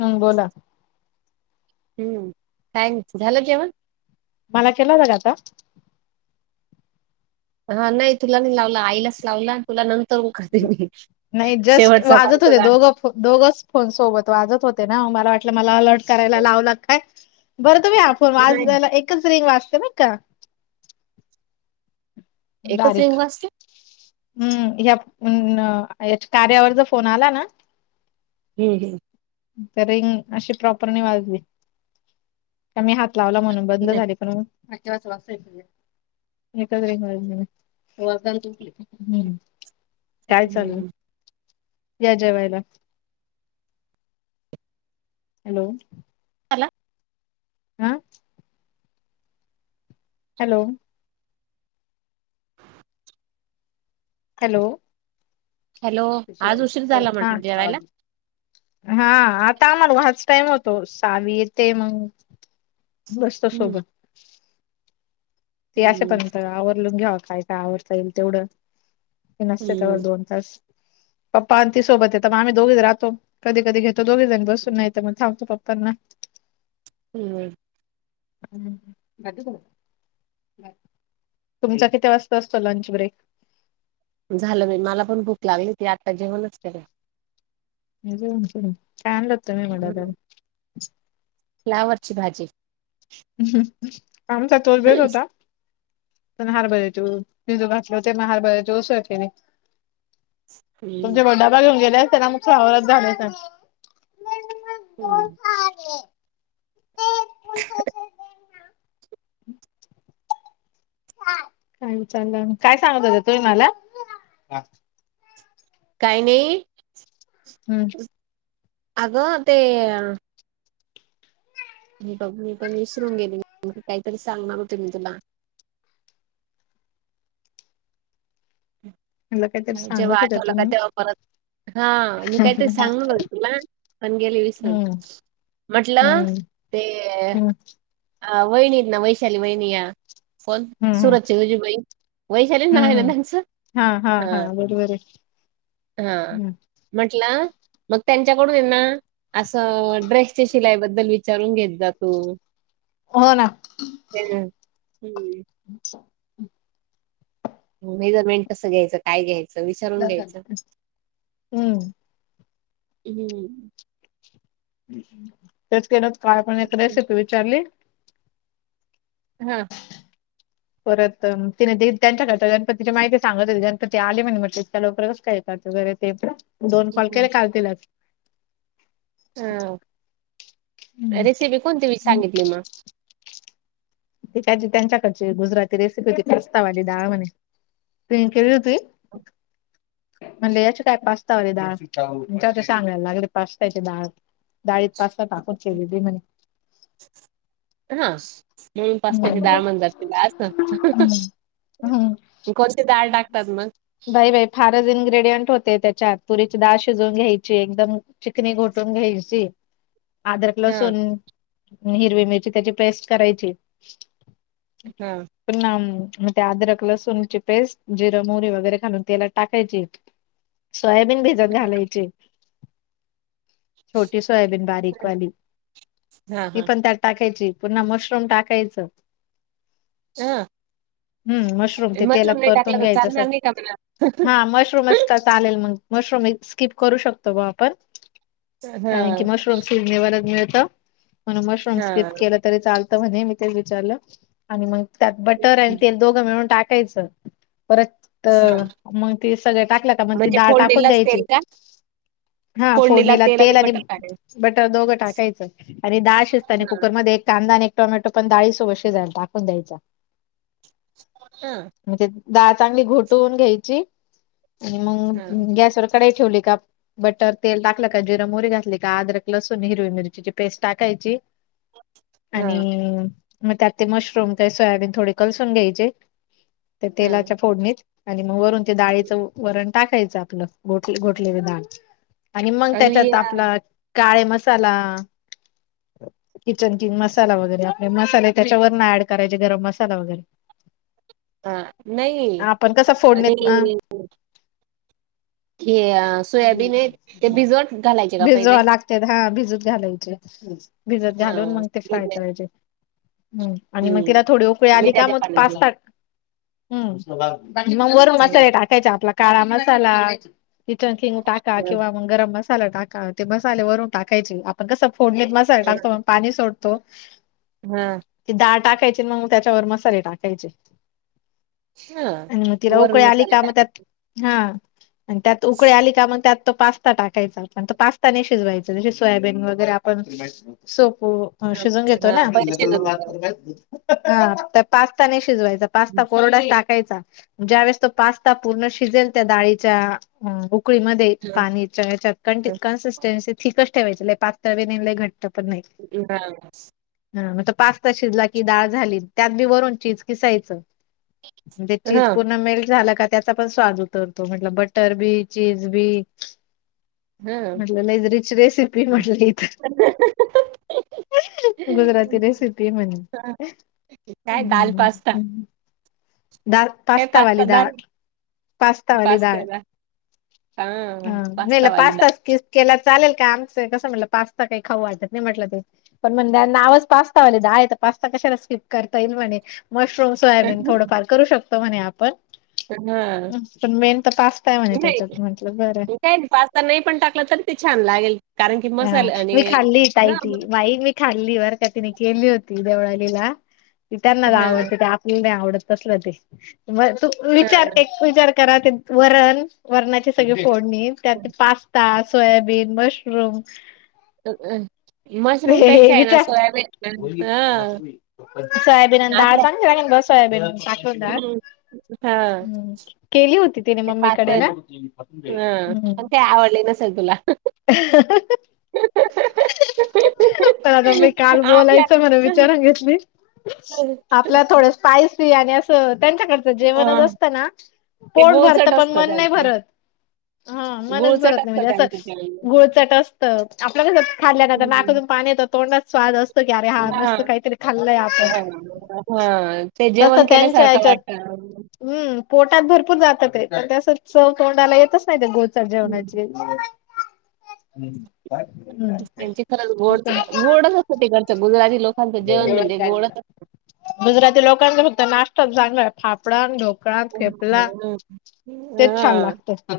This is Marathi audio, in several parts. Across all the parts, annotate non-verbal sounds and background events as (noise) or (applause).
हम्म बोला. हम्म, काय झालं जेवण? मला केला होता का आता? हा नाही तुला नाही लावला आईलाच लावला. तुला नंतरुन कारते मी शेवटचा कॉल तुला. दोघच फोन सोबत वाजत होते. ना मला वाटलं मला अलर्ट करायला असतो. लावलं काय. बर तुम्ही हा फोन नाही वाजुदेला एकच रिंग वाजते बर का. एकच रिंग डायरेक्ट वाजते? हम्म ह्या कार्यावरचा फोन आला ना. हे, हे. तर रिंग अशी प्रॉपर नाही वाजली. का मी हात लावला म्हणून बंद नाही. झाले. नाही केव्हाच वाजतेय ते. एकच रिंग वाजली (unintelligible) हम्म. काय चालल? हं. या जेवायला. हॅलो. मला. हा. हॅलो. हॅलो. हॅलो, आज उशीर झाला हा म्हटलं जेवायला? आवाज‌. हा आता आम्हाला हाच टाईम होतो साहावी येते मग बस्ता हं, सोबत. ते असे हं, पर्यंत आवरलून घ्यावा काय, काय आवरता येईल तेवढं नसते हं, त्यावर दोन पप्पा आणि ती सोबत येत मग आम्ही दोघीच राहतो कधी, कधी घेतो. दोघी जणी बसून नाही मग थांबतो पप्पांना. हम्म. तुमचा किती वाजता असतो लंच ब्रेक? झालं बाई मला पण भूक लागली होती आत्ता जेवणच केल. काय आणलं होत तुम्ही मग हं, डब्याला? फ्लावरची भाजी. आमचा तोच बेत हं, होता. पण हरभऱ्याची ऊ भिजू घातले होते ना म हरभऱ्याची उसळ केली. तुमचे बडा घेऊन गेले असतेना म फ्लावरच घालुन त्यात. हम्म. हम् (unintelligible) काय विचारल काय सांगत होते तुम्ही मला? काही नाही. हम्म. अग ते हे बघ मी पण विसरून गेले काहीतरी सांगणार होते मी तुला. म्हटलं काहीतरी जेव्हा सांगत होत्या आठवलं का तुम्ही तेव्हा परत हा मी काहीतरी सांगणार होती तुला पण गेले विसरून. हम्म म्हटलं हम्म ते हम्म अ वहिणी हायना वैशाली वहिणी या कोण हम्म हम्म सुरतची विजूबइन. वैशालीच नाव आहे हम्म ना हम्म त्यांचं हा, हा. हम्म म्हंटलं मग त्यांच्याकडून ये ना असं ड्रेसच्या शिलाईबद्दल विच चारून घेतजा तू. हो ना. हम्म, हम्म. मेजरमेंट कसं घ्यायचं काय घ्यायचं विचारून घ्यायचं. हम्म हम्म. तेच के काय पण एक हं. रेसिपी विचारली. हा. परत तिने त्यांच्याकडच्या गणपतीची माहिती सांगत हो गणपती आले म्हणे म्हटले त्या लवकरच काय (inaudible) त वगैरे ते पण दोन कॉल केले हं, कालतीलच हा रेसिपी कोणती सांगितली मग? त्यांच्याकडची गुजराती रेसिपी होती प्रस्तावा आलीडाळ म्हने ते केली होती. म्हणजे याची काय पास्तावरली डाळच्या संगायला लागली पास्ताची डाळ डाळीत पास्ता टाकून शिजव म्हणे. हा म्हणून पस्त्याची हम्म दाळमण जातला अस हम्म कोणच डाळ टाकतात मग बाई बाई फारच इन्ग्रेडियंट होते त्याच्यात पुरीची डाळ शिजवून घ्यायची एकदम चिकनी घोटून घेईची आदरक हा लसून हिरवी मिरची त्याची प्रेस्ट करायची हा. पण मे अद्रक लसूनणची पेस्ट जिरा मोहरी वैगरे वगैरेालून तेलात टाकायचे सोयाबीन भेजत घालायचे छोटी सोयाबीन बारीकवाली हा ती हा पण त्या टाकायची पुन्हा मशरूम टाकायचं ह हम्म मशरूम ते तेलात नाही टाकला परतून तर घ्यायचं सग चालणार नाही का मला? हा मशरूमच चालेल मग मशरूम स्कीिप करू शकतो बुआ आपण. कारण की हा मशरूम स्कि (inaudible) निवायला मिळत म्हणून मशरूम हा स्किप केलं. तरी चालतं म्हणे मी ते विचारलं आणि मग त्यात बटर आणि तेल दोघं मिळून टाकायचं परत हा तर मग ती सगळे टाकलं का मग ती म्हणजे डाळ टाकून फोडणीलाच द्यायची तेल का? हा फोडणीला तेल आणि बटर दोघं टाकायचं आणि डाळ आणि हा कुकर मध्ये एक कांदा आणि एक टोमॅटो पण डाळी सोबत शिजायला टाकून द्यायचा. हा. म्हण तेे डाळ चांगली घोटवून घ्यायची. आणि मग हा गॅसवर कढाई ठेवली का बटर तेल टाकलं का जिर मोरी घातली का अदरक लसूण हिरवी मिरचीची पेस्ट टाकायची. हा आणि मग त्यात ते मशरूम का सोयाबीन थोडे कलसून घ्यायचे त्या हा तेलाच्या फोडणीत. आणि मग वरून ते डाळीच वरण टाकायचं आपलं घोट घोटलेली डाळ. आणि मग त्याच्यात आपला काळे मसाला किचन किंग मसाला वगैरे आपले मसाले त्याच्यावरन ऍड करायचे गरम मसाला वगैरे. ह नाही. पण कस आणि फोडण्यात म हे सोयाबीन आहे ते भिजवत घालायचे का पहिले त्यात हा भिजत घालायचे भिजत हा घालून मग ते फ्राय म्हणजे करायचे. हम्म आणि मग हम्म तिला थोडी उकळी आली का मिठाच्या मग पाण्यात पाचता् (unintelligible) हम. मग वरू मसाले हो टाकायचे आपला काळा मसाला किचन किंग टाका किंवा मग गरम मसाला टाका ते मसाले वरून टाकायचे आपण कसं फोडलीत मसाला टाकतो मग पाणी सोडतो. हम्म. ती डाळ टाकायची मग त्याच्यावर मसाले टाकायचे. हा आणि मग तिला वरून उकळी आली मसाले का मग त्यात टाकायचे. हा आणि त्यात उकळी आली का मग त्यात त पाच स्ता टाकायचा आपण तर पास्ताने शिजवायच जसे सोयाबीन वगैरे आपण सोपो मग हा शिजून घेतो हा ना. पहिले शिजवून ह पास्ता नाही शिजवायचा, हां, पास्ता कोरडा टाक खायचा ज्या वळेस तो पास्ता पूर्ण शिजेल, त्या डाळीच्या उकळीमध्ये पाणीच्या हां. कन्सिस्टन्सी थिकच ठेवायची पातळ बी नाय घट्ट पण नाही. बर हा मग त पास्ता शिजला की डाळ झाली, त्यात बी वरून चीज किसायचं. म्हणजे चीज हां, पूर्ण मेल्ट झाला का त्याचा पण स्वाद उतरतो म्हटलं बटर बी, चीज बी हां. म्हणले लइ रिच रेसिपी म्हटलं ही तर गुजराती रेसिपी आहे म्हणे हां, काय दाल पास्ता. दाळ, काय पास्ता वाली दाल डाळ, पास्ता वाली डाळ पास्त्याला हां, हा मेला पास्तावाली पास्ता दाल. अस क केला चालेल का आमचं कसं म्हटलं पास्ता काही खाऊ वाटत नाही म्हटलं ते पण म्हण त्यांना आज पास्तावाले द आहे तर पास्ता कशाला स्किप करता येईल म्हणे मशरूम सोयाबीन थोडंफार करू शकतो म्हणे आपण हां, पण मेन तर पास्ताय म्हणे त्याच्यात, म्हटलं बरं. काही नाही, पास्ता नाही पण टाकलं तरी ते छान लागेल. कारण की हा मसाले आणि मी खाल्लीय ताई हां, ती मग मी खाल्ली बर का तिने केली होती देवळलीला ती त्यांना हां, गावाकडे आवड नाही आवडत तसलं तर म तू विचार हां. एक विचार करा ते वरण वरणाची सगळी फोडणी, त्यात पास्ता, सोयाबीन, मशरूम ह हमं हे विचार हां, सोयाबीन अन् दाळ आपल्या चांगली लगीन, रोज सोयाबीन टाकून डाळ हं, हां, हम्म केली होती तिने ते पास्ता मम्मीकडे ना? चल तुला अ (unintelligible) पण आता मी काल आपल्या बोलायचं म्हणून विचारून घेतली. आपल्या थोड स्पायसी आणि अस त्यांच्याक जेवणच हां, असतं ना ते पोट भरत, गुळचट पण असतं मन नाही त्यांचं. भरत. हा मनच गुळचट भरत नाही असतं म्हणजे त्यांचं असं जेवण. गोळचाट असत, आप लो कसं खाल्ल्या नंतर हं. नाकातून पाणी येतं तोंडच स्वाद असतो. की अरे हा हां, मस्त काहीतरी खाल्लय आपण हां, हां. ते तस जेवण त्यांच्या केल्यासारखं याच्यात वाटतं. हम् पोटात भरपूर जात ते पण तस चव तोंडाला येतच नाही ते गोडचट हं. जेवणाची हम्म काय त्यांची खरंच गोड गोडच असतं तिकडच्या गुजराती लोकांचं जेवण म्हणजे गोडच गुजराती लोकांचं फक्त नाश्ता चांगलं फापडा, ढोकळा अन थेपला, हं, तेच छान हां. लागतं.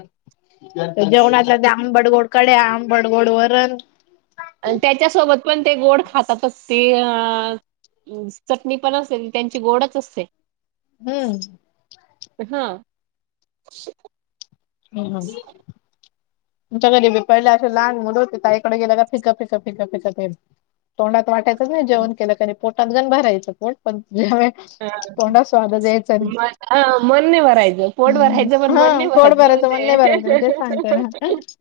जेवणाच्या ते आंबडगोड कड्या आंबडगोड वरन त्याच्यासोबत पण ते गोड खातातच ते अ चटणी पण असते त्यांची गोडच असते. हम्म हा हम् तुमच्या घरी बि पाहिले असे लहान मुल होते ताई कडे गेला का फिक फिक फिक फिक ते तोंडात वाटायचंच नाही जेवण केलं तरी पोटात गण भरायचं पोट पण जे म मन आ मन नाही भरायच, पोट हम्म भरायचं पण मन हा नाही पोट भरायच तुमी भरायचं मन नाही भरायच मी तेच सांगते ना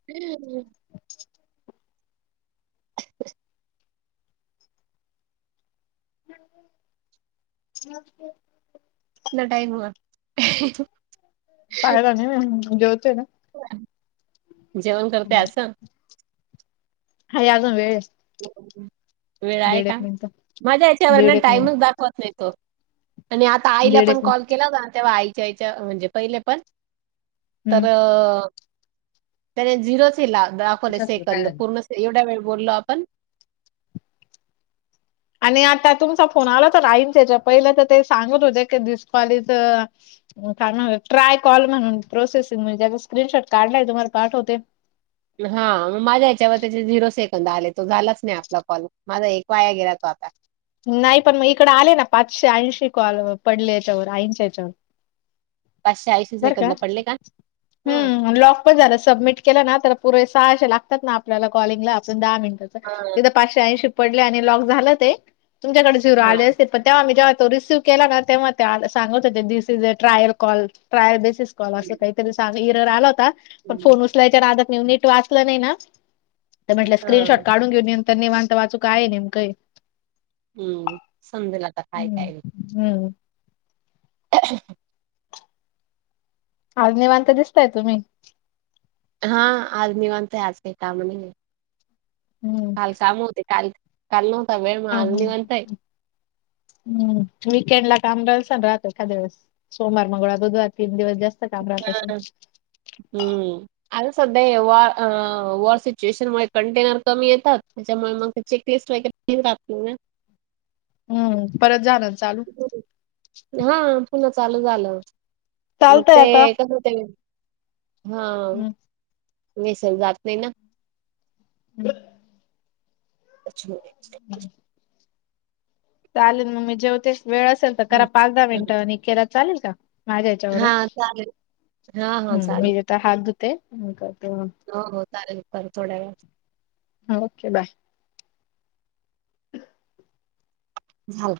हम् नव्हते कितना टाईम हुआ पाहाला नाही मीने जेवतेय ना जेवण करते असं हाये याजून वेळे हे वेळ आहे का माझ्या याच्यावरणा दीड एक मिनिट टाइमच दाखवत नाही तो आणि आता आईला दीड पण एक मिनिट कॉल केला होता ना तेव्हा आईच्या याच्यावरून म्हणजे पहिले पण हम्म तर त्याने झिरो च हिला दाखवले सेकंद पूर्ण एवढ्या वेळ बोललो आपण आणि आता तुमचा फोन आला तर आईंच्या इच्यावर पहिलं तर ते सांगत होते डिसकॉल इथं तर काय नाव हे ट्राय कॉल म्हणून प्रोसेसिंग म्हण्जे स्क्रीनशॉट काढलाय तुम्हाला पाठवते हा मग माझ्या याच्यावर त्याचे झिरो सेकंद आले तो झालाच नाही आपला कॉल माझा एक वाया गेला तो आता नाही पण मग इकड आले ना पाचशे ऐंशी कॉल पडले याच्यावर आईंच्या याच्यावर बर सेकंद का पडले हं, हम्म लॉक बर झाल सबमीटकेले ना तर पुरे सहाशे लागतात ना आपल्याला कॉलिंगला दहा मिनीट तरी हां, जिथ पाचशे ऐंशी पडले आणि लॉक झालं ते तुमच्याकडे जिरो आले हां. अस पण तेव्हा मी जेव्हा तो रिसिव्ह केला ना तेव्हा सांगत होते this is a trial call trial basis call अस हं, काहीतरी साद इरर आला होता पण हं. फोन उचलायच्या नादात नीट वाचलं नाही ना तर म्हटलं स्क्रीनशॉट हां, काढून घेऊ नंतर निेवांत वाचूक आहे नेमकं हे ह समजल आ ह, ह हच्छा आज निवांत दिसताय तुम्ही हा आज नीवांत आहे काय काम नाहीये हम्म काल काम होते काल, काल नव्हता वेळ मग आज निवांत हाय हम् वीकेंड ला काम राहिलस ना राहत एखाद द वेळेस सोमवार, मंगळवार, बुधवार तीन दिवस जास्त काम राहत असलं हम्म आ सध्या वॉ वॉर सिच्युएशन मुळे कंटेनर कमी येतात त्याच्यामुळे मग त्याचे एक टेस्ट वगैरे राहातते ना हम्म परत जा ना चालू हा पुन्हा चालू झालं मग चालतंय ते आता. कस होते हा हम्म विसर जात नाही ना ह अच्छा चालेल मग मी जेव वेळ असेल तर करा हं, पाच दहा हं. मिनिटं आणि केला चालेल का माझ्या यच्यावरून हां, चालेल. हां, हां, ह चालेल. मी आता धुते करते मग हो, हो चालेल कर थोड्या वेळात ओके बाय (inaudible) झाल